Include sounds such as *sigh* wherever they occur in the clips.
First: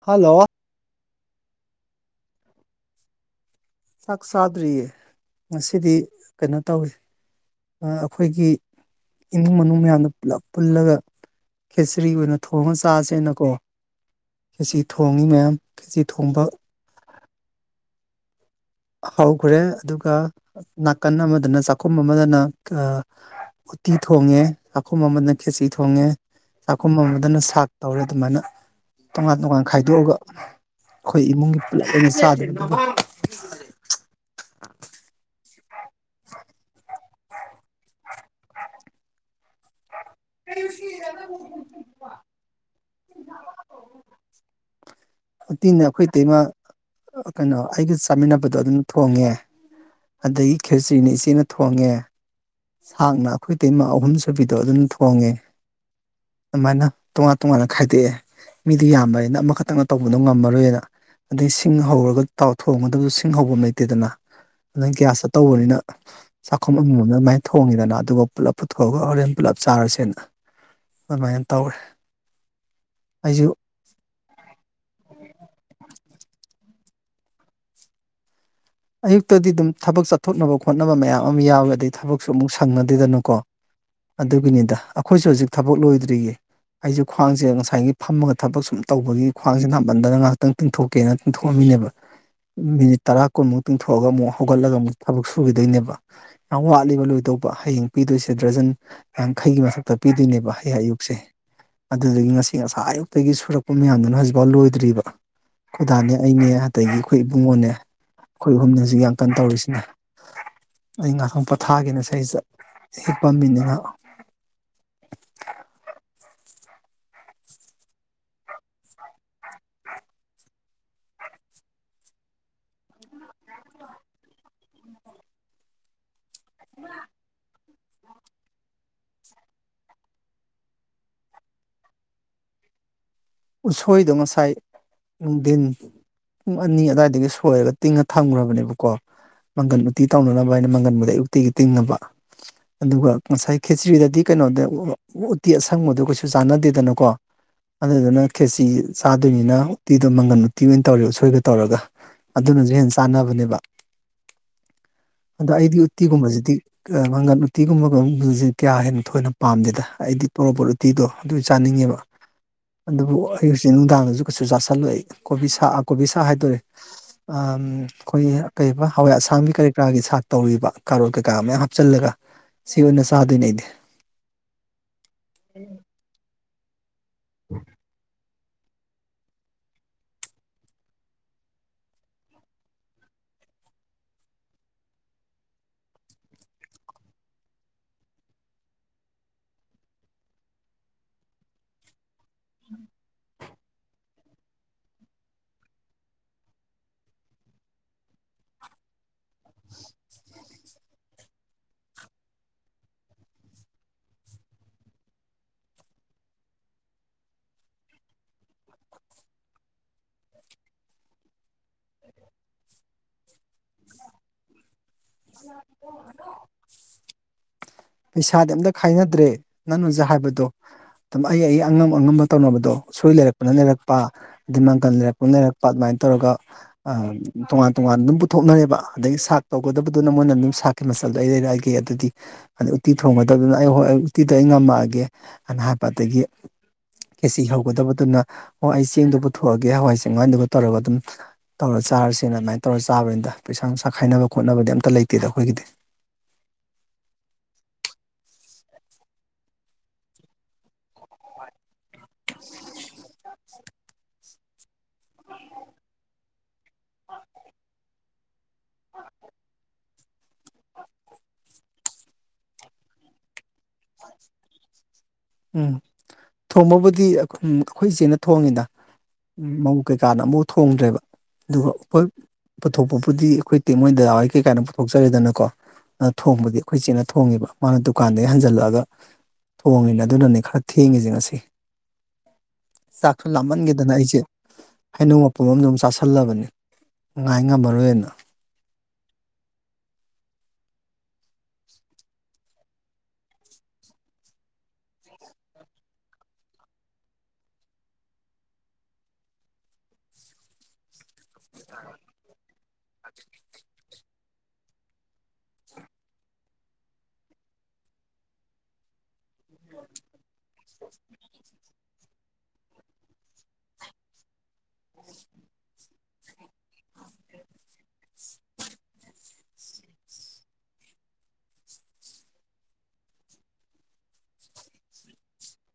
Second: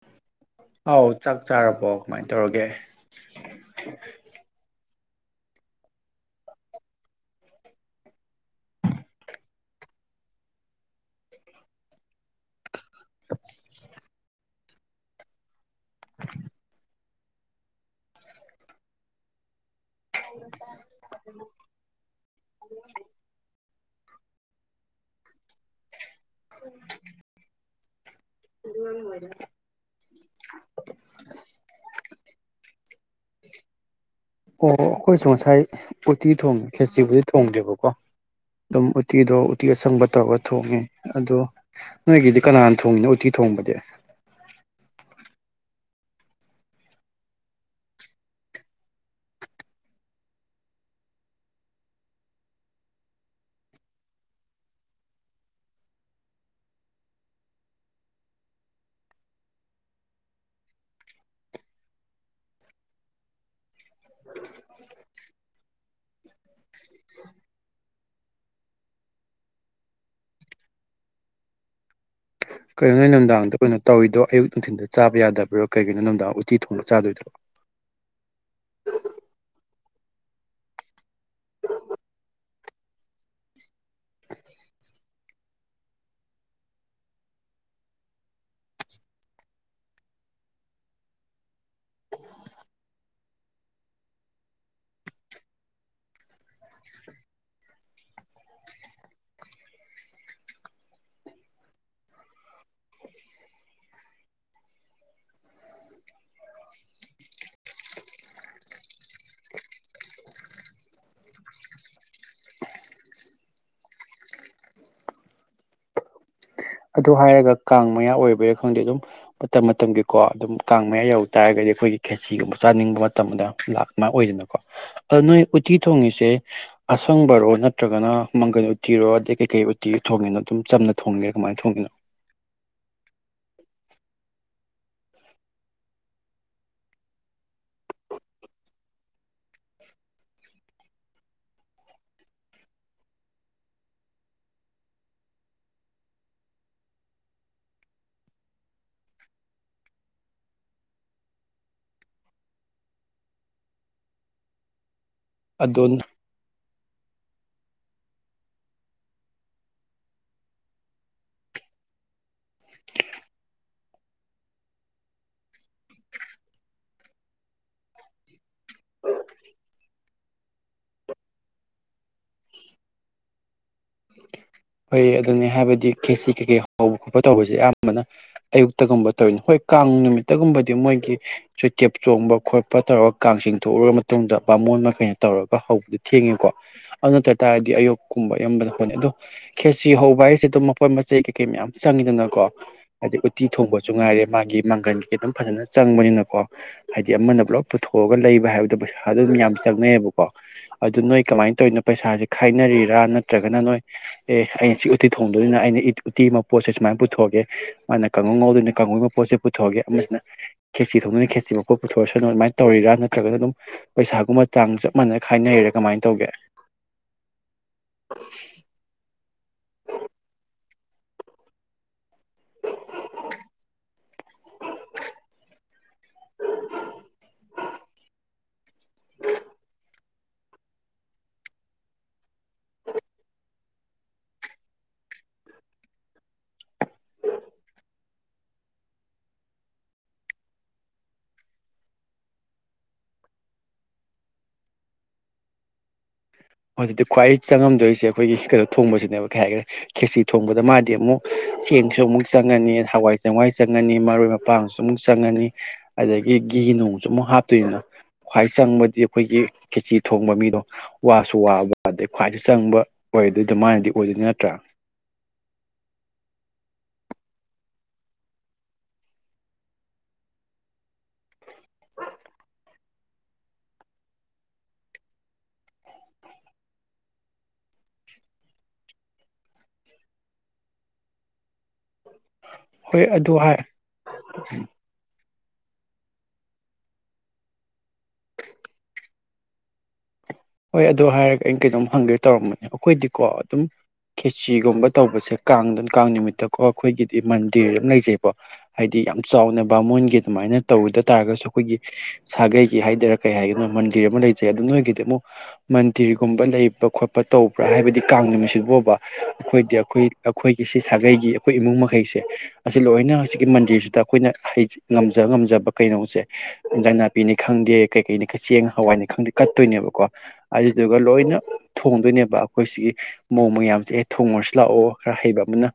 Hello ꯑꯥꯎ ꯆꯥꯛ ꯆꯥꯔꯕꯣ ꯀꯃꯥꯏꯅ ꯇꯧꯔꯒꯦ ꯆꯥꯛ ꯆꯥꯗ꯭ꯔꯤꯌꯦ ꯉꯁꯤꯗꯤ ꯀꯩꯅꯣ ꯇꯧꯋꯦ ꯑꯩꯈꯣꯏꯒꯤ ꯏꯃꯨꯡ ꯃꯅꯨꯡ ꯃꯌꯥꯝꯗ ꯄꯨꯂꯞ ꯄꯨꯜꯂꯒ ꯈꯦꯆ꯭ꯔꯤ ꯑꯣꯏꯅ ꯊꯣꯡꯉ ꯆꯥꯁꯦꯅꯀꯣ ꯈꯦꯆ꯭ꯔꯤ ꯊꯣꯡꯉꯤ ꯃꯌꯥꯝ ꯈꯦꯆ꯭ꯔꯤ ꯊꯣꯡꯕ ꯍꯧꯈ꯭ꯔꯦ ꯑꯗꯨꯒ ꯅꯥꯀꯟ ꯑꯃꯗꯅ ꯆꯥꯛꯈꯨꯝ ꯑꯃꯗꯅ ꯎꯇꯤ ꯊꯣꯡꯉꯦ ꯆꯥꯛꯈꯨꯝ ꯑꯃꯅ ꯈꯦꯁꯤ ꯊꯣꯡꯉꯦ ꯆꯥꯛꯈꯨꯝ ꯑꯃꯗꯅ ꯁꯥꯛ ꯇꯧꯔꯦ ꯑꯗꯨꯃꯥꯏꯅ ꯇꯣꯉꯥꯟ ꯇꯣꯉꯥꯟ ꯈꯥꯏꯗꯣꯛꯑꯒ ꯑꯩꯈꯣꯏ ꯏꯃꯨꯡꯒꯤ ꯄꯨꯂꯥꯞ ꯑꯣꯢꯅ ꯆꯥꯗꯨꯢꯕ ꯑꯣ ꯑꯩꯈꯣꯏꯁꯨ ꯉꯁꯥꯏ ꯎꯇꯤ ꯊꯣꯡꯉꯦ ꯈꯦꯆꯤꯕꯨꯗꯤ ꯊꯣꯡꯗ꯭ꯔꯦꯕꯀꯣ ꯑꯗꯨꯝ ꯎꯇꯤꯗꯣ ꯎꯇꯤ ꯑꯁꯪꯕ ꯇꯧꯔꯒ ꯊꯣꯡꯉꯦ ꯑꯗꯣ ꯅꯣꯏꯒꯤꯗꯤ ꯀꯅꯥꯅ ꯊꯣꯡꯉꯤꯅꯣ ꯎꯇꯤ ꯊꯣꯡꯕꯗꯤ *inaudible* ꯎꯇꯤꯅ ꯑꯩꯈꯣꯏ ꯑꯇꯩꯃꯥ ꯀꯩꯅꯣ ꯑꯩꯒ ꯆꯥꯃꯤꯟꯅꯕꯗꯣ ꯑꯗꯨꯅ ꯊꯣꯡꯉꯦ ꯑꯗꯒꯤ ꯈꯦꯆ꯭ꯔꯤꯅ ꯏꯆꯦꯅ ꯊꯣꯡꯉꯦ ꯁꯥꯡꯅ ꯑꯩꯈꯣꯏ ꯏꯇꯩꯃꯥ ꯑꯍꯨꯝ ꯁꯨꯕꯤꯗꯣ ꯑꯗꯨꯅ ꯊꯣꯡꯉꯦ ꯑꯗꯨꯃꯥꯏꯅ ꯇꯣꯉꯥꯟ ꯇꯣꯉꯥꯟꯅ ꯈꯥꯏꯗꯣꯛꯑꯦ ꯃꯤꯗꯨ ꯌꯥꯝꯕꯅꯤꯅ ꯑꯃꯈꯛꯇꯪꯅ ꯇꯧꯕꯗꯣ ꯉꯝꯃꯔꯣꯏꯅ ꯑꯗꯩ ꯁꯤꯡ ꯍꯧꯔꯒ ꯇꯥꯎ ꯊꯣꯡꯒꯗꯕꯁꯨ ꯁꯤꯡ ꯍꯧꯕ ꯂꯩꯇꯦꯗꯅ ꯑꯗꯨꯢ ꯒ꯭ꯌꯥꯁꯇ ꯇꯧꯕꯅꯤꯅ ꯆꯥꯛꯈꯨꯝ ꯑꯃ ꯑꯃꯝ ꯑꯗꯨꯃꯥꯏꯅ ꯊꯣꯡꯉꯤꯗꯅ ꯑꯗꯨꯒ ꯄꯨꯂꯞ ꯄꯨꯊꯣꯛꯑꯒ ꯍꯣꯔꯦꯟ ꯄꯨꯂꯞ ꯆꯥꯔꯁꯦꯅ ꯑꯗꯨꯃꯥꯏꯅ ꯇꯧꯔꯦ ꯀꯩꯅꯣ ꯅꯣꯏ ꯑꯩꯁꯨ ꯅꯨꯡꯗꯥꯡꯗ ꯑꯣꯏꯅ ꯇꯧꯔꯤꯗꯣ ꯑꯌꯨꯛ ꯅꯨꯡꯊꯤꯟꯗ ꯆꯥꯕ ꯌꯥꯗꯕ꯭ꯔꯣ ꯀꯩꯒꯤꯅꯣ ꯅꯨꯡꯗꯥꯡꯗ ꯎꯇꯤ ꯊꯣꯡꯕ ꯆꯥꯗꯣꯏꯗ꯭ꯔꯣ ꯑꯌꯨꯛꯇꯗꯤ ꯑꯗꯨꯝ ꯊꯕꯛ ꯆꯠꯊꯣꯛꯅꯕ ꯈꯣꯠꯅꯕ ꯃꯌꯥꯝ ꯑꯃ ꯌꯥꯎꯋꯦ ꯑꯗꯩ ꯊꯕꯛꯁꯨ ꯑꯃꯨꯛ ꯁꯪꯅꯗꯦꯗꯅꯨꯀꯣ ꯑꯗꯨꯒꯤꯅꯤꯗ ꯑꯩꯈꯣꯏꯁꯨ ꯍꯧꯖꯤꯛ ꯊꯕꯛ ꯂꯣꯏꯗ꯭ꯔꯤꯌꯦ ꯑꯩꯁꯦ ꯈ꯭ꯋꯥꯡꯁꯦ ꯉꯁꯥꯏꯒꯤ ꯐꯝꯃꯒ ꯊꯕꯛ ꯁꯨꯝ ꯇꯧꯕꯒꯤ ꯈ꯭ꯋꯥꯡꯁꯦ ꯅꯥꯃꯟꯗꯅ ꯉꯥꯏꯍꯥꯛꯇꯪ ꯇꯤꯡꯊꯣꯛ ꯀꯩꯅꯣ ꯊꯣꯛꯑꯝꯃꯤꯅꯦꯕ ꯃꯤꯅꯤꯠ ꯇꯔꯥ ꯀꯨꯟꯃꯨꯛ ꯇꯤꯡꯊꯣꯛꯑꯒ ꯑꯃꯨꯛ ꯍꯧꯒꯠꯂꯒ ꯑꯃꯨꯛ ꯊꯕꯛ ꯁꯨꯈꯤꯗꯣꯏꯅꯦꯕ ꯌꯥꯝ ꯋꯥꯠꯂꯤꯕ ꯂꯣꯏꯗꯧꯕ ꯍꯌꯦꯡ ꯄꯤꯗꯣꯏꯁꯦ ꯗ꯭ꯔꯖꯟ ꯌꯥꯡꯈꯩꯒꯤ ꯃꯊꯛꯇ ꯄꯤꯗꯣꯏꯅꯦꯕ ꯍꯌꯦꯡ ꯑꯌꯨꯛꯁꯦ ꯑꯗꯨꯗꯨꯒꯤ ꯉꯁꯤ ꯉꯁꯥꯢ ꯑꯌꯨꯛꯇꯒꯤ ꯁꯨꯔꯛꯄ ꯃꯌꯥꯝꯗꯨꯅ ꯍꯧꯖꯤꯛꯐꯥꯎ ꯂꯣꯏꯗ꯭ꯔꯤꯕ ꯈꯣꯢ ꯗꯥꯅꯦ ꯑꯩꯅꯦ ꯑꯗꯒꯤ ꯑꯩꯈꯣꯏ ꯏꯕꯨꯡꯉꯣꯅꯦ ꯑꯩꯈꯣꯏ ꯑꯍꯨꯝꯅꯤ ꯍꯧꯖꯤꯛ ꯌꯥꯝ ꯀꯟ ꯇꯧꯔꯤꯁꯤꯅ ꯑꯩ ꯉꯥꯏꯍꯥꯛ ꯄꯣꯊꯥꯒꯦꯅ ꯍꯦꯛꯄꯝꯃꯤꯅꯤꯅꯦ ꯉꯥꯛ ꯑꯗꯨ ꯍꯥꯏꯔꯒ ꯀꯥꯡ ꯃꯌꯥ ꯑꯣꯏꯕꯩꯔꯥ ꯈꯪꯗꯦ ꯑꯗꯨꯝ ꯃꯇꯝ ꯃꯇꯝꯒꯤꯀꯣ ꯑꯗꯨꯝ ꯀꯥꯡ ꯃꯌꯥ ꯌꯧ ꯇꯥꯔꯒꯗꯤ ꯑꯩꯈꯣꯏꯒꯤ ꯈꯦꯁꯤꯒꯨꯝꯕ ꯆꯥꯅꯤꯡꯕ ꯃꯇꯝꯗ ꯂꯥꯛ ꯥꯑꯗꯨꯃꯥꯢ ꯑꯣꯏꯗꯅꯀꯣ ꯑꯗ ꯅꯣꯏ ꯎꯠꯇꯤ ꯊꯣꯡꯉꯤꯁꯦ ꯑꯁꯪꯕꯔꯣ ꯅꯠꯇ꯭ꯔꯒꯅ ꯃꯪꯒꯟ ꯎꯇꯤꯔꯣ ꯑꯗꯩ ꯀꯩꯀꯩ ꯎꯇꯤ ꯊꯣꯡꯉꯤꯅꯣ ꯑꯗꯨꯝ ꯆꯝꯅ ꯊꯣꯡꯉꯤꯔꯣ ꯀꯃꯥꯏꯅ ꯊꯣꯡꯉꯤꯅꯣ ꯎꯁꯣꯏꯗꯣ ꯉꯁꯥꯏ ꯅꯨꯡꯊꯤꯟ ꯄꯨꯡ ꯑꯅꯤ ꯑꯗꯨꯋꯥꯏꯗꯒꯤ ꯁꯣꯏꯔꯒ ꯇꯤꯡꯉ ꯊꯝꯈ꯭ꯔꯕꯅꯦꯕꯀꯣ ꯃꯪꯒꯟ ꯎꯇꯤ ꯇꯧꯅꯅꯕ ꯍꯥꯏꯅ ꯃꯪꯒꯟꯕꯨꯗꯩ ꯑꯌꯨꯛꯇꯩ ꯇꯤꯡꯉꯕ ꯑꯗꯨꯒ ꯉꯁꯥꯏ ꯈꯦꯆ꯭ꯔꯤꯗꯗꯤ ꯀꯩꯅꯣꯒ ꯎꯇꯤ ꯑꯁꯪꯕꯗꯣ ꯀꯩꯁꯨ ꯆꯥꯟꯅꯗꯦꯗꯅꯀꯣ ꯑꯗꯨꯗꯨꯅ ꯈꯦꯆꯤ ꯆꯥꯗꯣꯏꯅꯤꯅ ꯎꯇꯤꯗꯣ ꯃꯪꯒꯟ ꯎꯇꯤ ꯑꯣꯏꯅ ꯇꯧꯔꯦ ꯎꯁꯣꯏꯒ ꯇꯧꯔꯒ ꯑꯗꯨꯅꯁꯨ ꯍꯦꯟꯅ ꯆꯥꯟꯅꯕꯅꯦꯕ ꯑꯗꯣ ꯑꯩꯗꯤ ꯎꯠꯇꯤꯒꯨꯝꯕꯁꯤꯗꯤ ꯃꯪꯒꯟ ꯎꯇꯤꯒꯨꯝꯕꯁꯦ ꯀꯌꯥ ꯍꯦꯟꯅ ꯊꯣꯏꯅ ꯄꯥꯝꯗꯦꯗ ꯑꯩꯗꯤ ꯄꯣꯔꯣꯄꯣꯔꯠ ꯎꯇꯤꯗꯣ ꯑꯗꯨ ꯆꯥꯅꯤꯡꯉꯦꯕ ꯑꯗꯨꯕꯨ ꯑꯩ ꯍꯧꯖꯤꯛ ꯅꯨꯡꯗꯥꯡꯗꯁꯨ ꯀꯩꯁꯨ ꯆꯥꯁꯤꯜꯂꯣꯏ ꯀꯣꯕꯤ ꯁꯥ ꯀꯣꯕꯤ ꯁꯥꯛ ꯍꯥꯏꯗꯣꯔꯦ ꯑꯩꯈꯣꯏꯒꯤ ꯀꯩ ꯍꯋꯥꯏ ꯑꯁꯥꯡꯒꯤ ꯀꯔꯤ ꯀꯔꯥꯒꯤ ꯁꯥꯥꯛ ꯇꯧꯔꯤꯕ ꯀꯥꯔꯣꯟ ꯀꯩꯀꯥ ꯃꯌꯥꯝ ꯍꯥꯞꯆꯤꯜꯂꯒ ꯑꯁꯤ ꯑꯣꯏꯅ ꯆꯥꯗꯣꯏꯅꯦ ꯑꯩꯗꯤ ꯍꯣꯏ ꯑꯗꯨꯅꯤ ꯍꯥꯏꯕꯗꯤ ꯈꯦꯁꯤ ꯀꯩꯀꯩ ꯍꯧꯕ ꯈꯣꯠꯄ ꯇꯧꯕꯁꯦ ꯑꯌꯥꯝꯕꯅ ꯑꯌꯨꯛꯇꯒꯨꯝꯕ ꯇꯧꯔꯤꯅꯤ ꯍꯣꯏ ꯀꯥꯡ ꯅꯨꯃꯤꯠꯇꯒꯨꯝꯕꯗꯤ ꯃꯣꯏꯒꯤ ꯆꯣꯏꯇꯦꯞ ꯆꯣꯡꯕ ꯈꯣꯠꯄ ꯇꯧꯔꯒ ꯀꯥꯡ ꯆꯤꯡꯊꯎꯔꯕ ꯃꯇꯨꯡꯗ ꯕꯥꯃꯣꯟ ꯃꯈꯩꯅ ꯇꯧꯔꯒ ꯍꯧꯕꯗꯤ ꯊꯦꯡꯉꯦꯀꯣ? ꯑꯗꯨ ꯅꯠꯇ ꯇꯥꯔꯗꯤ ꯑꯌꯨꯛꯀꯨꯝꯕ ꯑꯌꯥꯝꯕꯅ ꯍꯣꯠꯅꯩ ꯑꯗꯣ ꯈꯦꯁꯤ ꯍꯧꯕ ꯍꯥꯏꯁꯦ ꯑꯗꯨꯝ ꯃꯈꯣꯏ ꯃꯆꯩ ꯀꯩꯀꯩ ꯃꯌꯥꯝ ꯆꯪꯉꯤꯗꯅꯀꯣ? ꯑꯗꯩ ꯎꯠꯇꯤ ꯊꯣꯡꯕꯁꯨ ꯉꯥꯏꯔꯦ ꯃꯥꯒꯤ ꯃꯥꯡꯒꯟꯒꯤ ꯑꯗꯨꯝ ꯐꯖꯅ ꯆꯪꯕꯅꯤꯅꯀꯣ꯫ ꯍꯥꯏꯗꯤ ꯑꯃꯅ ꯄꯨꯂꯞ ꯄꯨꯊꯣꯛꯑꯒ ꯂꯩꯕ ꯍꯥꯏꯕꯗꯣ ꯄꯩꯁꯥ ꯑꯗꯨꯝ ꯌꯥꯝ ꯆꯪꯅꯩꯑꯕꯀꯣ꯫ ꯑꯗꯨ ꯅꯣꯏ ꯀꯃꯥꯏꯅ ꯇꯧꯔꯤꯅꯣ ꯄꯩꯁꯥꯁꯦ ꯈꯥꯏꯅꯔꯤꯔꯥ ꯅꯠꯇ꯭ꯔꯒꯅ ꯅꯣꯏ ꯑꯦ ꯑꯩꯩꯅ ꯁꯤ ꯎꯇꯤ ꯊꯣꯡꯗꯣꯏꯅꯤꯅ ꯑꯩꯅ ꯎꯇꯤ ꯃꯄꯣꯠꯁꯦ ꯁꯨꯃꯥꯏꯅ ꯄꯨꯊꯣꯛꯑꯒꯦ, ꯃꯥꯅ ꯀꯥꯡꯉꯧ ꯉꯧꯗꯣꯏꯅ ꯀꯥꯡꯉꯧꯒꯤꯕ ꯄꯣꯠꯁꯦ ꯄꯨꯊꯣꯛꯑꯒꯦ ꯑꯃꯅ ꯈꯦꯠꯆꯤ ꯊꯣꯡꯗꯣꯏꯅꯤ ꯈꯦꯠꯆꯤ ꯃꯄꯣꯛ ꯄꯨꯊꯣꯔꯑꯁꯅꯨ ꯑꯗꯨꯃꯥꯏꯅ ꯇꯧꯔꯤꯔ ꯅꯠꯇ꯭ꯔꯒ ꯑꯗꯨꯝ ꯄꯩꯁꯥꯒꯨꯝꯕ ꯆꯥꯡ ꯆꯞ ꯃꯥꯟꯅꯅ ꯈꯥꯏꯅꯩꯔꯦ ꯀꯃꯥꯏꯅ ꯇꯧꯒꯦ? ꯄꯩꯁꯥꯗꯤ ꯑꯝꯇ ꯈꯥꯏꯅꯗ꯭ꯔꯦ ꯅꯪꯅꯥ ꯍꯥꯏꯕꯗꯣ꯫ ꯗꯨꯝ ꯑꯩ ꯑꯩ ꯒꯤ ꯑꯉꯝ ꯑꯉꯝꯕ ꯇꯧꯅꯕꯗꯣ ꯎꯁꯣꯏ ꯂꯩꯔꯛꯄꯅ ꯂꯩꯔꯛꯄ, ꯃꯥꯡꯒꯟ ꯂꯩꯔꯛꯄꯅ ꯂꯩꯔꯛꯄ ꯑꯗꯨꯃꯥꯏꯅ ꯇꯧꯔꯒ, ꯇꯣꯉꯥꯟ ꯇꯣꯉꯥꯟ ꯑꯗꯨꯝ ꯄꯨꯊꯣꯛꯅꯔꯦꯕ ꯑꯗꯒꯤ ꯁꯥꯛ ꯇꯧꯒꯗꯕ ꯑꯗꯨꯅ ꯃꯣꯏꯅ ꯑꯗꯨꯝ ꯁꯥꯥꯛꯈꯤ ꯃꯆꯜꯗꯣ ꯑꯩ ꯂꯩꯔꯛꯑꯒꯦ ꯑꯗꯨꯗꯤ ꯑꯗꯩ ꯎꯠꯇꯤ ꯊꯣꯡꯕꯗꯕꯗꯅ ꯑꯩ ꯍꯣꯏ ꯑꯩ ꯎꯠꯇꯤꯗ ꯑꯩ ꯉꯝꯃꯛꯑꯒꯦ ꯑꯅ ꯍꯥꯏꯕ ꯑꯗꯒꯤ, ꯈꯦꯠꯆꯤ ꯍꯧꯒꯗꯕꯗꯨꯅ ꯑꯣ ꯑꯩ ꯆꯦꯡꯗꯨ ꯄꯨꯊꯣꯛꯑꯒꯦ ꯍꯋꯥꯏ ꯆꯦꯡꯋꯥꯏꯗꯨꯒ ꯇꯧꯔꯒ ꯑꯗꯨꯝ ꯇꯧꯔ ꯆꯥꯔꯁꯤꯅ ꯑꯗꯨꯃꯥꯏꯅ ꯇꯧꯔ ꯆꯥꯕꯅꯤꯗ ꯄꯩꯁꯥ ꯅꯨꯡꯁꯥ ꯈꯥꯏꯅꯕ ꯈꯣꯠꯅꯕꯗꯤ ꯑꯝꯇ ꯂꯩꯇꯦꯗ ꯑꯩꯈꯣꯏꯒꯤꯗꯤ꯫ ꯑꯗꯨꯗꯤ ꯈ꯭ꯨꯋꯥꯏ ꯆꯪꯉꯝꯗꯣꯏꯁꯦ ꯑꯩꯈꯣꯏꯒꯤ ꯀꯩꯅꯣ ꯊꯣꯡꯕꯁꯤꯅꯦꯕ ꯀꯩ ꯍꯥꯏꯈ꯭ꯔꯦ ꯈꯦꯠꯆꯤ ꯊꯣꯡꯕꯗ ꯃꯥꯗꯤ ꯑꯃꯨꯛ ꯆꯦꯡꯁꯨ ꯑꯃꯨꯛ ꯆꯪꯉꯅꯤ ꯍꯋꯥꯏ ꯆꯦꯡꯋꯥꯏ ꯆꯪꯉꯅꯤ ꯃꯔꯣꯏ ꯃꯄꯥꯡꯁꯨ ꯑꯃꯨꯛ ꯆꯪꯉꯅꯤ ꯑꯗꯒꯤ ꯘꯤ ꯅꯨꯡꯁꯨ ꯑꯃꯨꯛ ꯍꯥꯞꯇꯣꯏꯅ ꯈ꯭ꯋꯥꯏ ꯆꯪꯕꯗꯤ ꯑꯩꯈꯣꯏꯒꯤ ꯈꯦꯆꯤ ꯊꯣꯡꯕ ꯃꯤꯗꯣ ꯁꯨ ꯋꯥꯕ ꯑꯗꯩ ꯈ꯭ꯋꯥꯏꯁꯨ ꯆꯪꯕ ꯑꯣꯏꯗꯨꯏꯗꯣ ꯃꯥꯅꯗꯤ ꯑꯣꯏꯗꯣꯏꯅꯦ ꯅꯠꯇ꯭ꯔꯥ? ꯎꯝ ꯊꯣꯡꯕꯕꯨꯗꯤ ꯑꯩꯈꯣꯏ ꯏꯆꯦꯅ ꯊꯣꯡꯉꯤꯗ꯫ ꯎꯝ ꯃꯧ ꯀꯩꯀꯥꯅ ꯑꯝꯐꯥꯎ ꯊꯣꯡꯗ꯭ꯔꯦꯕ ꯑꯗꯨꯒ ꯑꯈꯣꯏ ꯄꯨꯊꯣꯛꯄꯕꯨꯗꯤ ꯑꯩꯈꯣꯏ ꯏꯇꯩꯃꯥ ꯍꯣꯏ ꯗꯥꯗꯥ ꯍꯣꯏ ꯀꯩꯀꯥꯅ ꯄꯨꯊꯣꯛꯆꯔꯦꯗꯅꯀꯣ꯫ ꯊꯣꯡꯕꯗꯤ ꯑꯩꯈꯣꯏ ꯆꯦꯅ ꯊꯣꯡꯉꯦꯕ ꯃꯥꯅ ꯗꯨꯀꯥꯟꯗꯒꯤ ꯍꯟꯖꯜꯂꯛꯑꯒ ꯊꯣꯡꯉꯤꯅ ꯑꯗꯨꯅꯅꯦ ꯈꯔ ꯊꯦꯡꯉꯤꯁꯦ ꯉꯁꯤ ꯍꯣꯏ ꯆꯥꯛꯁꯨ ꯑꯗꯨ ꯍꯥꯏ ꯂꯥꯝꯃꯟꯈꯤꯗꯅ ꯑꯩꯁꯦ꯫ ꯍꯩꯅꯧ ꯃꯄꯨꯝ ꯑꯝꯁꯨ ꯑꯃꯨꯛ ꯆꯥꯥꯁꯜꯂꯕꯅꯤ ꯉꯥꯏ ꯉꯝꯃꯔꯣꯏꯅ꯫ ꯍꯣꯏ ꯑꯗꯨ ꯍꯥꯏꯔꯒ ꯑꯩꯩꯅ ꯀꯩꯅꯣꯝ ꯍꯪꯒꯦ ꯇꯧꯔꯝꯕꯅꯤ ꯑꯩꯈꯣꯏꯗꯤꯀꯣ ꯑꯗꯨꯝ ꯈꯦꯆꯤꯒꯨꯝꯕ ꯇꯧꯕꯁꯦ ꯀꯥꯡꯗꯅ ꯀꯥꯡ ꯅꯨꯃꯤꯠꯇꯀꯣ ꯑꯩꯈꯣꯏꯒꯤꯗꯤ ꯃꯟꯗꯤꯔ ꯑꯃ ꯂꯩꯖꯩꯕ꯫ ꯍꯥꯏꯗꯤ ꯌꯥꯝ ꯆꯥꯎꯅ ꯕꯥꯃꯣꯟꯒꯤ ꯑꯗꯨꯃꯥꯏꯅ ꯇꯧꯗ ꯇꯥꯔꯒꯁꯨ ꯑꯩꯈꯣꯏꯒꯤ ꯁꯥꯒꯩꯒꯤ ꯍꯥꯏꯗꯔꯥ ꯀꯩ ꯍꯥꯏꯒꯅꯣ ꯃꯟꯗꯤꯔ ꯑꯃ ꯂꯩꯖꯩ ꯑꯗꯨ ꯅꯣꯏꯒꯤꯗꯤ ꯑꯃꯨꯛ ꯃꯟꯗꯤꯔꯒꯨꯝꯕ ꯂꯩꯕ ꯈꯣꯠꯄ ꯇꯧꯕ꯭ꯔꯥ? ꯍꯥꯏꯕꯗꯤ ꯀꯥꯡ ꯅꯨꯃꯤꯠꯁꯤꯕꯨꯕ꯫ ꯑꯩꯈꯣꯏꯗꯤ ꯑꯩꯈꯣꯏ ꯑꯩꯈꯣꯏꯒꯤ ꯁꯤ ꯁꯥꯒꯩꯒꯤ ꯑꯩꯈꯣꯏ ꯏꯃꯨꯡ ꯃꯈꯩꯁꯦ ꯑꯁꯤ ꯂꯣꯏꯅ ꯍꯧꯖꯤꯛꯀꯤ ꯃꯟꯗꯤꯔꯁꯤꯗ ꯑꯩꯈꯣꯏꯅ ꯉꯝꯖ ꯉꯝꯖꯕ ꯀꯩꯅꯣꯁꯦ ꯏꯟꯖꯥꯡ ꯅꯥꯄꯤꯅꯤ ꯈꯪꯗꯦ ꯀꯩꯀꯩꯅꯤ ꯆꯦꯡ ꯍꯋꯥꯏꯅꯤ ꯈꯪꯗꯦ ꯀꯠꯇꯣꯏꯅꯦꯕꯀꯣ꯫ ꯑꯗꯨꯗꯨꯒ ꯂꯣꯏꯅ ꯊꯣꯡꯗꯣꯏꯅꯦꯕ ꯑꯩꯈꯣꯏꯁꯤꯒꯤ ꯃꯧ ꯃꯌꯥꯝꯁꯦ ꯑꯦ ꯊꯣꯡꯉꯨꯔꯁꯨ ꯂꯥꯛꯑꯣ ꯈꯔ ꯍꯩꯕ ꯑꯃꯅ꯫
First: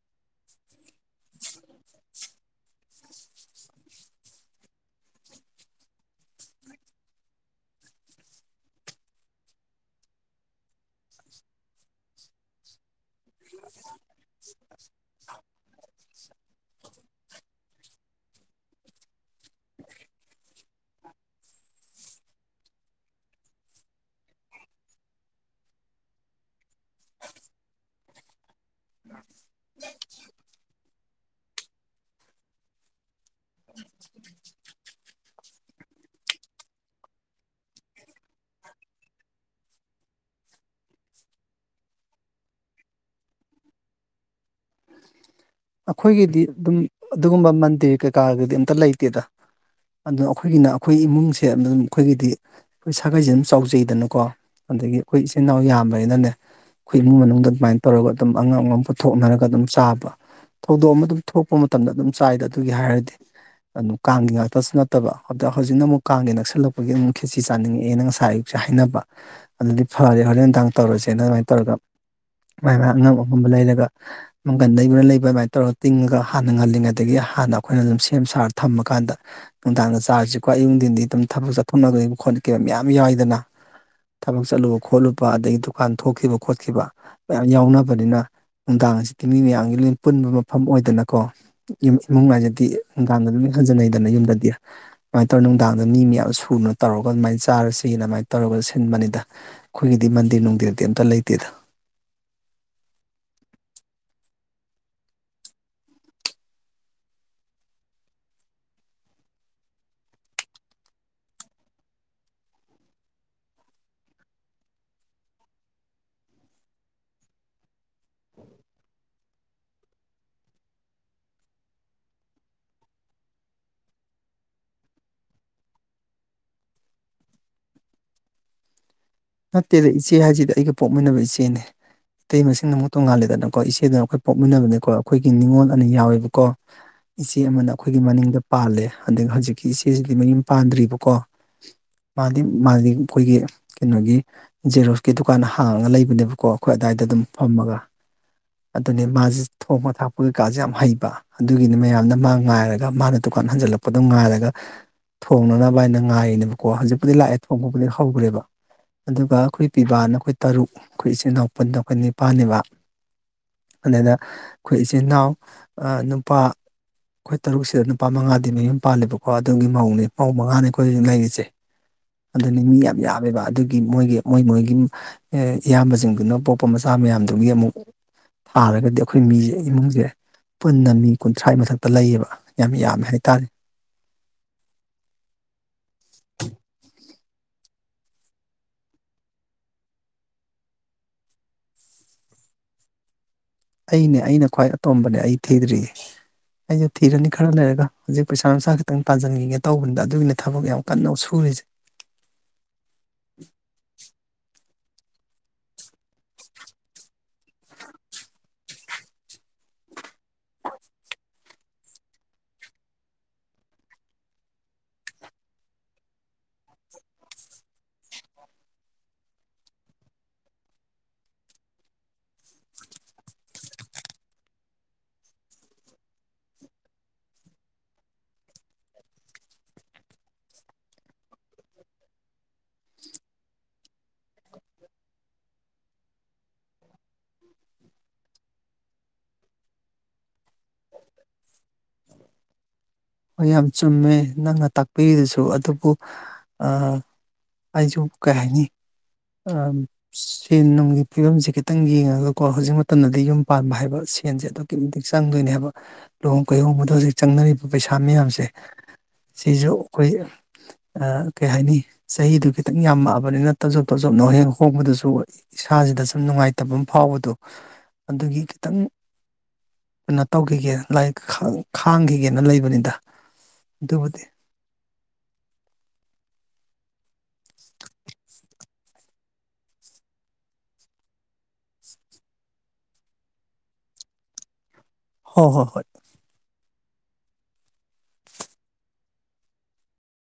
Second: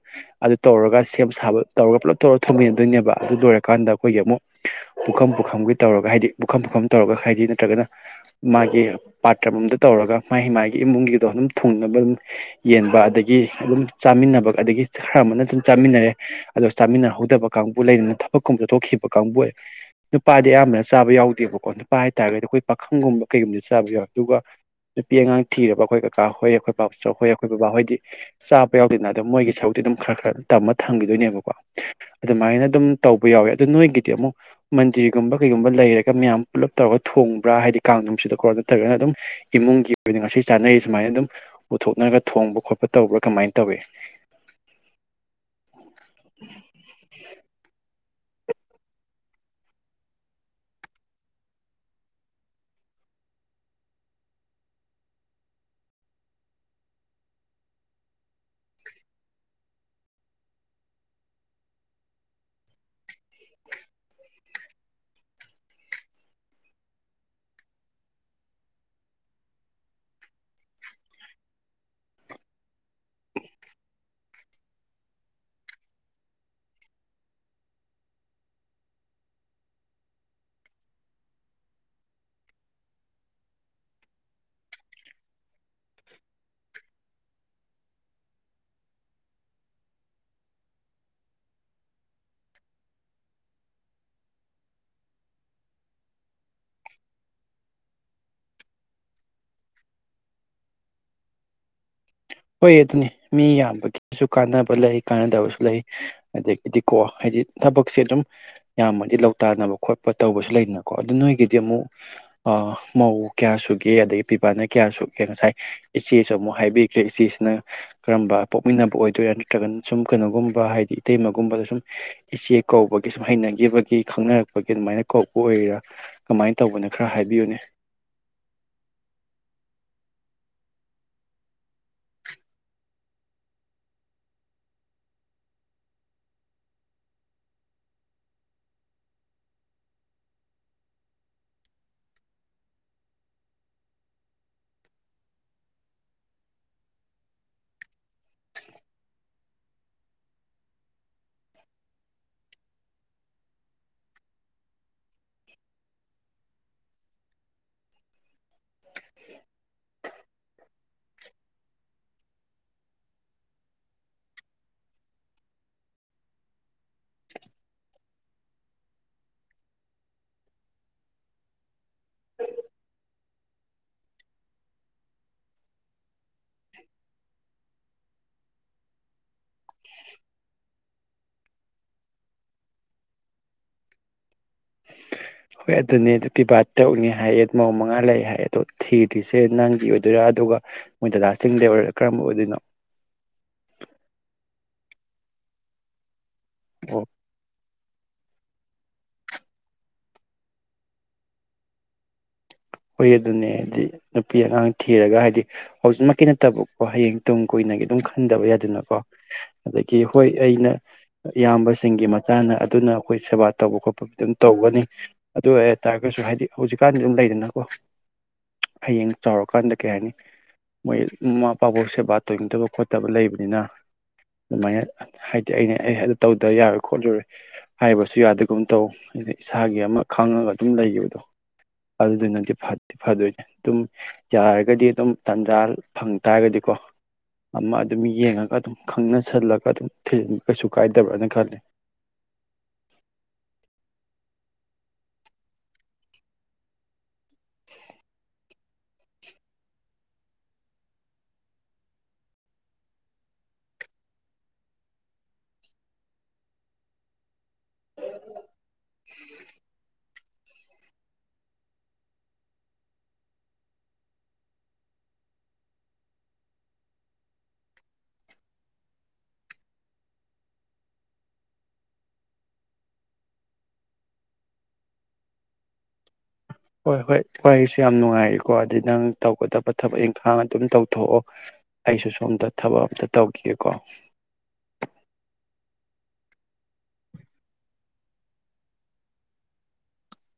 ꯑꯗꯨ ꯇꯧꯔꯒ ꯁꯦꯝ ꯁꯥꯕ ꯇꯧꯔꯒ ꯄꯨꯂꯞ ꯇꯧꯔꯒ ꯊꯝꯃꯤꯟꯅꯗꯣꯏꯅꯦꯕ ꯑꯗꯨ ꯂꯣꯏꯔꯀꯥꯟꯗ ꯑꯩꯈꯣꯏꯒꯤ ꯑꯃꯨꯛ ꯄꯨꯈꯝ ꯄꯨꯈꯝꯒꯤ ꯇꯧꯔꯒ ꯍꯥꯏꯗꯤ ꯄꯨꯈꯝ ꯄꯨꯈꯝ ꯇꯧꯔꯒ ꯍꯥꯏꯗꯤ ꯅꯠꯇ꯭ꯔꯒꯅ ꯃꯥꯒꯤ, ꯄꯥꯇ꯭ꯔ ꯑꯃꯃꯝꯗ ꯇꯧꯔꯒ ꯃꯥꯏ ꯃꯥꯏ ꯃꯥꯒꯤ ꯏꯃꯨꯡꯒꯤꯗꯣ ꯑꯗꯨꯝ ꯊꯨꯡꯅꯕ ꯌꯦꯟꯕ ꯑꯗꯒꯤ ꯑꯗꯨꯝ ꯆꯥꯃꯤꯟꯅꯕ ꯑꯗꯒꯤ ꯈꯔ ꯑꯃꯅ ꯑꯗꯨꯝ ꯆꯥꯃꯤꯟꯅꯔꯦ꯫ ꯑꯗꯥ ꯆꯥꯃꯤꯟꯅꯍꯧꯗꯕ ꯀꯥꯡꯕꯨ ꯂꯩꯗꯅ ꯊꯕꯛꯀꯨꯝꯕ ꯆꯊꯣꯛꯈꯤꯕ ꯀꯥꯡꯕꯨ ꯅꯨꯄꯥꯗꯤ ꯑꯌꯥꯝꯕꯅ ꯆꯥꯕ ꯌꯥꯎꯗꯦꯕꯀꯣ ꯅꯨꯄꯥ ꯍꯥꯏꯇꯥꯔꯒꯗꯤ ꯑꯩꯈꯣꯏ ꯄꯥꯈꯪꯒꯨꯝꯕ ꯀꯩꯒꯨꯝꯕꯗꯤ ꯆꯥꯕ ꯌꯥꯎꯏ ꯑꯗꯨꯒ ꯅꯨꯄꯤ ꯑꯉꯥꯡ ꯊꯤꯔꯕ ꯑꯩꯈꯣꯏ ꯀꯀꯥ ꯍꯣꯏ ꯑꯩꯈꯣꯏ ꯕꯥꯆꯧ ꯍꯣꯏ ꯑꯩꯈꯣꯏ ꯕꯕꯥꯍꯣꯏꯗꯤ ꯆꯥꯕ ꯌꯥꯎꯗꯦꯅ ꯑꯗꯨ ꯃꯣꯏꯒꯤ ꯁꯔꯨꯛꯇꯤ ꯑꯗꯨꯝ ꯈꯔ ꯈꯔ ꯇꯝꯃ ꯊꯝꯈꯤꯗꯣꯏꯅꯦꯕꯀꯣ ꯑꯗꯨꯃꯥꯏꯟꯅ ꯑꯗꯨꯝ ꯇꯧꯕ ꯌꯥꯎꯋꯦ ꯑꯗꯨ ꯅꯣꯏꯒꯤꯗꯤ ꯑꯃꯨꯛ ꯃꯟꯗꯤꯔꯒꯨꯝꯕ ꯀꯩꯒꯨꯝꯕ ꯂꯩꯔꯒ ꯃꯌꯥꯝ ꯄꯨꯂꯞ ꯇꯧꯔꯒ ꯊꯣꯡꯕ꯭ꯔꯥ ꯍꯥꯏꯗꯤ ꯀꯥꯡꯅꯨꯡꯁꯤꯗꯈꯣ ꯅꯠꯇ꯭ꯔꯒꯅ ꯑꯗꯨꯝ ꯏꯃꯨꯡꯒꯤ ꯑꯣꯏꯅ ꯉꯁꯤ ꯆꯥꯅꯔꯤ ꯁꯨꯃꯥꯏꯟꯅ ꯑꯗꯨꯝ ꯄꯨꯊꯣꯛꯅꯔꯒ ꯊꯣꯡꯕ ꯈꯣꯠꯄ ꯇꯧꯕ꯭ꯔꯥ ꯀꯃꯥꯏꯟ ꯇꯧꯏ ꯑꯩꯈꯣꯏꯒꯤꯗꯤ ꯑꯗꯨꯝ ꯑꯗꯨꯒꯨꯝꯕ ꯃꯟꯗꯤꯔ ꯀꯩꯀꯗꯨꯗꯤ ꯑꯝꯇ ꯂꯩꯇꯦꯗ ꯑꯗꯨꯅ ꯑꯩꯈꯣꯏꯒꯤꯅ ꯑꯩꯈꯣꯏ ꯏꯃꯨꯡꯁꯦ ꯑꯗꯨꯝ ꯑꯩꯈꯣꯏꯒꯤꯗꯤ ꯑꯩꯈꯣꯏ ꯁꯥꯒꯩꯁꯦ ꯑꯗꯨꯝ ꯆꯥꯎꯖꯩꯗꯅꯀꯣ ꯑꯗꯥꯒꯤ ꯑꯩꯈꯣꯏ ꯏꯆꯤꯟ ꯏꯅꯥꯎ ꯌꯥꯝꯕꯅꯤꯅꯅꯦ ꯑꯩꯈꯣꯏ ꯏꯃꯨꯡ ꯃꯅꯨꯡꯗ ꯑꯗꯨꯃꯥꯏꯟ ꯇꯧꯔꯒ ꯑꯗꯨꯝ ꯑꯉꯝ ꯑꯉꯝ ꯄꯨꯊꯣꯛꯅꯔꯒ ꯑꯗꯨꯝ ꯆꯥꯕ ꯊꯧꯗꯣꯛ ꯑꯃꯥ ꯑꯗꯨꯝ ꯊꯣꯛꯄ ꯃꯇꯝꯗ ꯑꯗꯨꯝ ꯆꯥꯏꯗ ꯑꯗꯨꯒꯤ ꯍꯥꯏꯔꯗꯤ ꯑꯗꯨꯝ ꯀꯥꯡꯒꯤ ꯉꯥꯛꯇꯁꯨ ꯅꯠꯇꯕ ꯑꯗꯨ ꯍꯧꯖꯤꯛꯅ ꯑꯃꯨꯛ ꯀꯥꯡꯒꯤ ꯅꯛꯁꯜꯂꯛꯄꯒꯤ ꯑꯃꯨꯛ ꯈꯦꯠꯆꯤ ꯆꯥꯅꯤꯡꯉꯛꯑꯦꯅ ꯉꯁꯥꯏ ꯁ‌ꯦ ꯍꯥꯏꯅꯕ ꯑꯗꯨꯗꯤ ꯐꯥꯔꯦ ꯍꯣꯔꯦꯟ ꯅꯨꯡꯗꯥꯡ ꯇꯧꯔꯁꯦꯅ ꯑꯗꯨꯃꯥꯏꯟ ꯇꯧꯔꯒ ꯃꯥꯏ ꯃꯥꯏ ꯑꯉꯝ ꯑꯉꯝꯕ ꯂꯩꯔꯒ ꯃꯪꯒꯟ ꯂꯩꯕꯅ ꯂꯩꯕ ꯑꯗꯨꯃꯥꯏꯟ ꯇꯧꯔꯒ ꯇꯤꯡꯉꯒ ꯍꯥꯟꯅ ꯉꯜꯂꯤꯉꯩꯗꯒꯤ ꯍꯥꯟꯅ ꯑꯩꯈꯣꯏꯅ ꯑꯗꯨꯝ ꯁꯦꯝ ꯁꯥꯔ ꯊꯝꯃꯀꯥꯟꯗ ꯅꯨꯡꯗꯥꯡꯗ ꯆꯥꯔꯁꯤꯀꯣ ꯑꯌꯨꯡꯊꯤꯟꯗꯤ ꯑꯗꯨꯝ ꯊꯥꯕꯛ ꯆꯠꯊꯣꯛꯅꯕꯩ ꯈꯣꯠꯅꯈꯩ ꯃꯌꯥꯝ ꯌꯥꯏꯗꯅ ꯊꯥꯕꯛ ꯆꯠꯂꯨꯕ ꯈꯣꯠꯂꯨꯕ ꯑꯗꯒꯤ ꯗꯨꯀꯥꯟ ꯊꯣꯛꯈꯤꯕ ꯈꯣꯠꯈꯤꯕ ꯃꯌꯥꯝ ꯌꯥꯎꯅꯕꯅꯤꯅ ꯅꯨꯡꯗꯥꯡ ꯍꯥꯏꯁꯤꯗꯤ ꯃꯤ ꯃꯌꯥꯝꯒꯤ ꯄꯨꯟꯕ ꯃꯐꯝ ꯑꯣꯏꯗꯅꯀꯣ ꯏꯃꯨꯡ ꯍꯥꯏꯖꯤꯗꯤ ꯅꯨꯡꯗꯥꯡꯗ ꯂꫭꯏ ꯍꯟꯖꯤꯟꯅꯩꯗꯅ ꯌꯨꯝꯗꯗꯤ ꯑꯗꯨꯃꯥꯏꯟ ꯇꯧꯔ ꯅꯨꯡꯗꯥꯡꯗ ꯃꯤ ꯃꯌꯥꯝ ꯁꯨꯅ ꯇꯧꯔꯒ ꯑꯗꯨꯃꯥꯏꯟ ꯆꯥꯔꯁꯤ ꯑꯗꯨꯃꯥꯏꯟ ꯇꯧꯔꯒ ꯁꯤꯟꯕꯅꯤꯗ ꯑꯩꯈꯣꯏꯒꯤꯗꯤ ꯃꯟꯗꯤꯔ ꯅꯨꯡꯗꯤꯔ ꯑꯝꯇ ꯂꯩꯇꯦꯗ ꯍꯣꯏ ꯑꯗꯨꯅꯤ ꯃꯤ ꯌꯥꯝꯕꯒꯤꯁꯨ ꯀꯥꯟꯅꯕ ꯂꯩ ꯀꯥꯟꯅꯗꯕꯁꯨ ꯂꯩ ꯑꯗꯥꯒꯤꯗꯤꯀꯣ ꯍꯥꯏꯗꯤ ꯊꯥꯕꯛꯁꯦ ꯑꯗꯨꯝ ꯌꯥꯝꯃꯗꯤ ꯂꯧ ꯇꯥꯟꯅꯕ ꯈꯣꯠꯄ ꯇꯧꯕꯁꯨ ꯂꯩꯗꯅꯀꯣ ꯑꯗꯨ ꯅꯣꯏꯒꯤꯗꯤ ꯑꯃꯨꯛ ꯑꯥ ꯃꯧ ꯀꯌꯥ ꯁꯨꯒꯦ ꯑꯗꯒꯤ ꯄꯤꯕꯥꯅ ꯀꯌꯥ ꯁꯨꯒꯦ ꯉꯁꯥꯏ ꯏꯆꯦꯁꯨ ꯑꯃꯨꯛ ꯍꯥꯏꯕꯤ ꯏꯆ‌ꯦꯁꯤꯅ ꯀꯔꯝꯕ ꯄꯣꯛꯃꯤꯟꯅꯕ ꯑꯣꯏꯗꯣꯏꯔ ꯅꯠꯇ꯭ꯔꯒꯅ ꯁꯨꯝ ꯀꯩꯅꯣꯒꯨꯝꯕ ꯍꯥꯏꯕꯗꯤ ꯏꯇꯩꯃꯒꯨꯝꯕ ꯁꯨꯝ ꯏꯆꯦ ꯀꯧꯕꯒꯤ ꯁꯨꯝ ꯍꯩꯅꯈꯤꯕꯒꯤ ꯈꯪꯅꯔꯛꯄꯒꯤ ꯑꯗꯨꯃꯥꯏꯅ ꯀꯧꯕ ꯑꯣꯏꯔ ꯀꯃꯥꯏꯟ ꯇꯧꯕꯅꫭ ꯈꯔ ꯍꯥꯏꯕꯤꯌꯨꯅꯦ ꯅꯠꯇꯦꯗ ꯏꯆꯦ ꯍꯥꯏꯁꯤꯗꯤ ꯑꯩꯒ ꯄꯣꯛꯃꯤꯟꯅꯕ ꯏꯆꯦꯅꯤ ꯏꯇꯩꯃꯁꯤꯅ ꯑꯃꯨꯛ ꯇꯣꯡꯉꯥꯜꯂꯦꯗꯅꯀꯣ ꯏꯆꯦꯗꯅ ꯑꯩꯈꯣꯏ ꯄꯣꯛꯃꯤꯟꯅꯕꯅꯦꯀꯣ ꯑꯩꯈꯣꯏꯒꯤ ꯅꯤꯡꯉꯣꯜ ꯑꯅꯤ ꯌꯥꯎꯋꯦꯕꯀꯣ ꯏꯆꯦ ꯑꯃꯥꯅ ꯑꯩꯈꯣꯏꯒꯤ ꯃꯅꯤꯡꯗ ꯄꯥꯜꯂꯦ ꯑꯗꯩ ꯍꯧꯖꯤꯛꯀꯤ ꯏꯆꯦꯁꯤꯗꯤ ꯃꯌꯨꯝ ꯄꯥꯟꯗ꯭ꯔꯤꯕꯀꯣ ꯃꯥꯗꯤ ꯃꯥꯗꯤ ꯑꯩꯈꯣꯏꯒꯤ ꯀꯩꯅꯣꯒꯤ ꯖꯦꯔꯣꯁꯀꯤ ꯗꯨꯀꯥꯟ ꯍꯥꯡꯉꯒ ꯂꯩꯕꯅꯦꯕꯀꯣ ꯑꯩꯈꯣꯏ ꯑꯗꯥꯏꯗ ꯑꯗꯨꯝ ꯐꯝꯃꯒ ꯑꯗꯨꯅꯦ ꯃꯥꯁꯦ ꯊꯣꯡꯕ ꯊꯥꯛꯄ ꯀꯩꯀꯥꯁꯦ ꯌꯥꯝ ꯍꯩꯕ ꯑꯗꯨꯒꯤꯅꯤ ꯃꯌꯥꯝꯅ ꯃꯥ ꯉꯥꯏꯔꯒ ꯃꯥꯅ ꯗꯨꯀꯥꯟ ꯍꯟꯖꯤꯜꯂꯛꯄꯗꯣ ꯉꯥꯏꯔꯒ ꯊꯣꯡꯅꯅꯕ ꯉꯥꯏꫪꯤꯅꯦꯕꯀꯣ ꯍꯧꯖꯤꯛꯄꯨꯗꯤ ꯂꯥꯛꯑꯦ ꯊꯣꯡꯕꯕꯨꯗꯤ ꯍꯧꯈ꯭ꯔꯦꯕ ꯑꯗꯨꯒ ꯑꯩꯈꯣꯏ ꯄꯤꯕꯥꯅ ꯑꯩꯈꯣꯏ ꯇꯔꯨꯛ ꯑꯩꯈꯣꯏ ꯏꯆꯤꯜ ꯏꯅꯥꯎ ꯄꯨꯟꯅ ꯑꯩꯈꯣꯏ ꯅꯤꯄꯥꯜꯅꯦꯕ ꯑꯗꯨꯅꯦꯗ ꯑꯩꯈꯣꯏ ꯏꯆꯤꯟ ꯏꯅꯥꯎ ꯑꯥ ꯅꯨꯄꯥ ꯑꯩꯈꯣꯏ ꯇꯔꯨꯛꯁꯤꯗ ꯅꯨꯄꯥ ꯃꯉꯥꯗꯤ ꯃꯌꯨꯝ ꯄꯥꯜꯂꯤꯕꯀꯣ ꯑꯗꯨꯒꯤ ꯃꯧꯅꯤ ꯃꯧ ꯃꯉꯥꯅꯤ ꯑꯩꯈꯣꯏ ꯍꯧꯖꯤꯛ ꯂꯩꯔꯤꯁꯦ ꯑꯗꯨꯅꯤ ꯃꯤ ꯌꯥꯝ ꯌꯥꯝꯃꯦꯕ ꯑꯗꯨꯏ ꯃꯣꯏꯒꯤ ꯃꯣꯏ ꯃꯣꯏꯒꯤ ꯑꯥ ꯏꯌꯥꯝꯕꯁꯤꯡꯗꯨꯅ ꯄꯣꯛꯄ ꯃꯆꯥ ꯃꯌꯥꯝꯗꯨꯒꯤ ꯑꯃꯨꯛ ꯄꯥꯔꯒꯗꯤ ꯑꯩꯈꯣꯏ ꯃꯤ ꯏꯃꯨꯡꯁꯦ ꯄꯨꯟꯅ ꯃꯤ ꯀꯨꯟꯊ꯭ꯔꯥ ꯃꯊꯛꯇ ꯂꯩꯌꯦꯕ ꯌꯥꯝ ꯌꯥꯝꯃꯦ ꯍꯥꯏꯇꯥꯔꯦ ꯍꯣꯏ ꯑꯗꯨꯅꯦ ꯑꯗꯨ ꯄꯤꯕꯥ ꯇꯧꯛꯅꯤ ꯍꯥꯏꯌꯦ ꯃꯆꯤꯟꯃꯥꯅꯥꯎ ꯃꯉꯥ ꯂꯩ ꯍꯥꯏꯌꯦ ꯑꯗꯣ ꯊꯤꯗ꯭ꯔꯤꯁꯦ ꯅꯪꯒꯤ ꯑꯣꯏꯗꯣꯏꯔꯥ ꯑꯗꯨꯒ ꯃꯣꯏ ꯗꯗꯥꯁꯤꯡꯗ ꯑꯣꯏꯔ ꯀꯔꯝꯕ ꯑꯣꯏꯗꯣꯏꯅꯣ ꯑꯩꯅꯦ ꯑꯩꯅ ꯈ꯭ꯋꯥꯏ ꯑꯇꯣꯝꯕꯅꯦ ꯑꯩ ꯊꯤꯗ꯭ꯔꯤꯌꯦ ꯑꯩꯁꯨ ꯑꯣ ꯊꯤꯔꯅꯤ ꯈꯔ ꯂꯩꯔꯒ ꯍꯧꯖꯤꯛ ꯄꯩꯁꯥ ꯅꯨꯡꯁꯥ ꯈꯤꯇꯪ ꯇꯥꯟꯁꯤꯟꯈꯤꯒꯦ ꯇꯧꯕꯅꯤꯗ ꯑꯗꯨꯒꯤꯅꯤ ꯊꯕꯛ ꯌꯥꯝ ꯀꯟꯅ ꯁꯨꯔꯤꯁꯦ ꯍꯨꯏ ꯑꯗꯨꯅꯦ ꯍꯥꯏꯗꯤ ꯅꯨꯄꯤ ꯑꯉꯥꯡ ꯊꯤꯔꯒ ꯍꯥꯏꯗꯤ ꯍꯧꯖꯤꯛꯃꯛꯀꯤ ꯅꯠꯇꯕꯀꯣ ꯍꯌꯦꯡ ꯇꯨꯡ ꯀꯨꯏꯅꯒꯤ ꯑꯗꯨꯝ ꯈꯟꯗꯕ ꯌꯥꯗꯅꯀꯣ ꯑꯗꯒꯤ ꯍꯣꯏ ꯑꯩꯅ ꯏꯌꯥꯝꯕꯁꯤꯡꯒꯤ ꯃꯆꯥꯅ ꯑꯗꯨꯅ ꯑꯩꯈꯣꯏ ꯁꯦꯕꯥ ꯇꯧꯕ ꯈꯣꯠꯄ ꯑꯗꯨꯝ ꯇꯧꯒꯅꯤ ꯑꯗꯨ ꯑꯣꯏꯇꯥꯔꯒꯁꯨ ꯍꯥꯏꯗꯤ ꯍꯧꯖꯤꯛꯀꯥꯟꯗꯤ ꯑꯗꯨꯝ ꯂꯩꯗꯅꯀꯣ ꯍꯌꯦꯡ ꯆꯥꯎꯔꯀꯥꯟꯗ ꯀꯩ ꯍꯥꯏꯅꯤ ꯃꯣꯏ ꯃꯃꯥ ꯃꯄꯥꯐꯥꯎ ꯁꯦꯕꯥ ꯇꯧꯅꯤꯡꯗꯕ ꯈꯣꯠꯇꯕ ꯂꯩꯕꯅꯤꯅ ꯑꯗꯨꯃꯥꯏꯅ ꯍꯥꯏꯗꯤ ꯑꯩꯅ ꯑꯩ ꯇꯧꯗ ꯌꯥꯔꯣꯏ ꯈꯣꯠꯂꯨꯔꯣꯏ ꯍꯥꯏꯕꯁꯨ ꯌꯥꯗꯒꯨꯝ ꯇꯧ ꯑꯩꯅ ꯏꯁꯥꯒꯤ ꯑꯃ ꯈꯪꯉꯒ ꯑꯗꯨꯝ ꯂꯩꯈꯤꯕꯗꯣ ꯑꯗꯨꯗꯨꯅ ꯗꯤ ꯐꯠꯇꯦ ꯐꯗꯣꯏꯅꯦ ꯑꯗꯨꯝ ꯌꯥꯔꯒꯗꯤ ꯑꯗꯨꯝ ꯇꯥꯟꯖꯥ ꯐꯪ ꯇꯥꯔꯒꯗꯤꯀꯣ ꯑꯃ ꯑꯗꯨꯝ ꯌꯦꯡꯉꯒ ꯑꯗꯨꯝ ꯈꯪꯅꯁꯜꯂꯒ ꯑꯗꯨꯝ ꯊꯤꯖꯤꯟꯕ ꯀꯩꯁꯨ ꯀꯥꯏꯗꯕ꯭ꯔꯅ ꯈꯜꯂꯤ ꯍꯣꯏ ꯌꯥꯝ ꯆꯨꯝꯃꯦ ꯅꯪꯅ ꯇꯥꯛꯄꯤꯔꯤꯗꯨꯁꯨ ꯑꯗꯨꯕꯨ ꯑꯩꯁꯨ ꯀꯩꯅꯤ ꯑ ꯁꯦꯟ ꯅꯨꯡꯒꯤ ꯐꯤꯕꯝꯁꯦ ꯈꯤꯇꯪ ꯌꯦꯡꯉꯒꯀꯣ ꯍꯧꯖꯤꯛ ꯃꯇꯝꯗꯗꯤ ꯌꯨꯝ ꯄꯥꯟꯕ ꯍꯥꯏꯕ ꯁꯦꯟꯁꯦ ꯑꯗꯨꯝ ꯑꯗꯨꯛꯀꯤ ꯃꯇꯤꯛ ꯆꯪꯗꯣꯏꯅꯦ ꯂꯨꯍꯣꯡ ꯀꯨꯍꯣꯡꯕꯗ ꯍꯧꯖꯤꯛ ꯆꯪꯅꯔꯤꯕ ꯄꯩꯁꯥ ꯃꯌꯥꯝꯁꯦ ꯁꯤꯁꯨ ꯑꯩꯈꯣꯏ ꯀꯩ ꯍꯥꯏꯅꯤ ꯆꯍꯤꯗꯨ ꯈꯤꯇꯪ ꯌꯥꯝꯃꯛꯑꯕꯅꯤꯅ ꯇꯧꯖꯣꯞ ꯇꯧꯖꯣꯞꯅ ꯍ ꯍꯣꯡꯕꯗꯨꯁꯨ ꯏꯁꯥꯁꯤꯗ ꯁꯨꯝ ꯅꯨꯡꯉꯥꯏꯇꯕ ꯑꯃ ꯐꯥꯎꯕꯗꯣ ꯑꯗꯨꯒꯤ ꯈꯤꯇꯪ ꯀꯩꯅꯣ ꯇꯧꯈꯤꯒꯦ ꯂꯥꯏꯔꯤꯛ ꯈꯥꯡꯈꯤꯒꯦꯅ ꯂꯩꯕꯅꯤꯗ ꯑꯗꯨꯕꯨꯗꯤ ꯍꯣꯏ ꯍꯣꯏ ꯍꯣꯏ ꯑꯩꯁꯨ ꯌꯥꯝ ꯅꯨꯡꯉꯥꯏꯔꯤꯀꯣ ꯑꯗꯨꯗꯤ ꯅꯪ ꯇꯧꯒꯗꯕ ꯊꯕꯛ ꯏꯪꯈꯥꯡ ꯑꯗꯨꯝ ꯇꯧꯊꯣꯛꯑꯣ ꯑꯩꯁꯨ ꯁꯣꯝꯗ ꯊꯕꯛ ꯑꯝꯇ ꯇꯧꯈꯤꯒꯦ ꯀꯣ ꯍꯣꯏ ꯍꯣꯏ ꯍꯣꯏ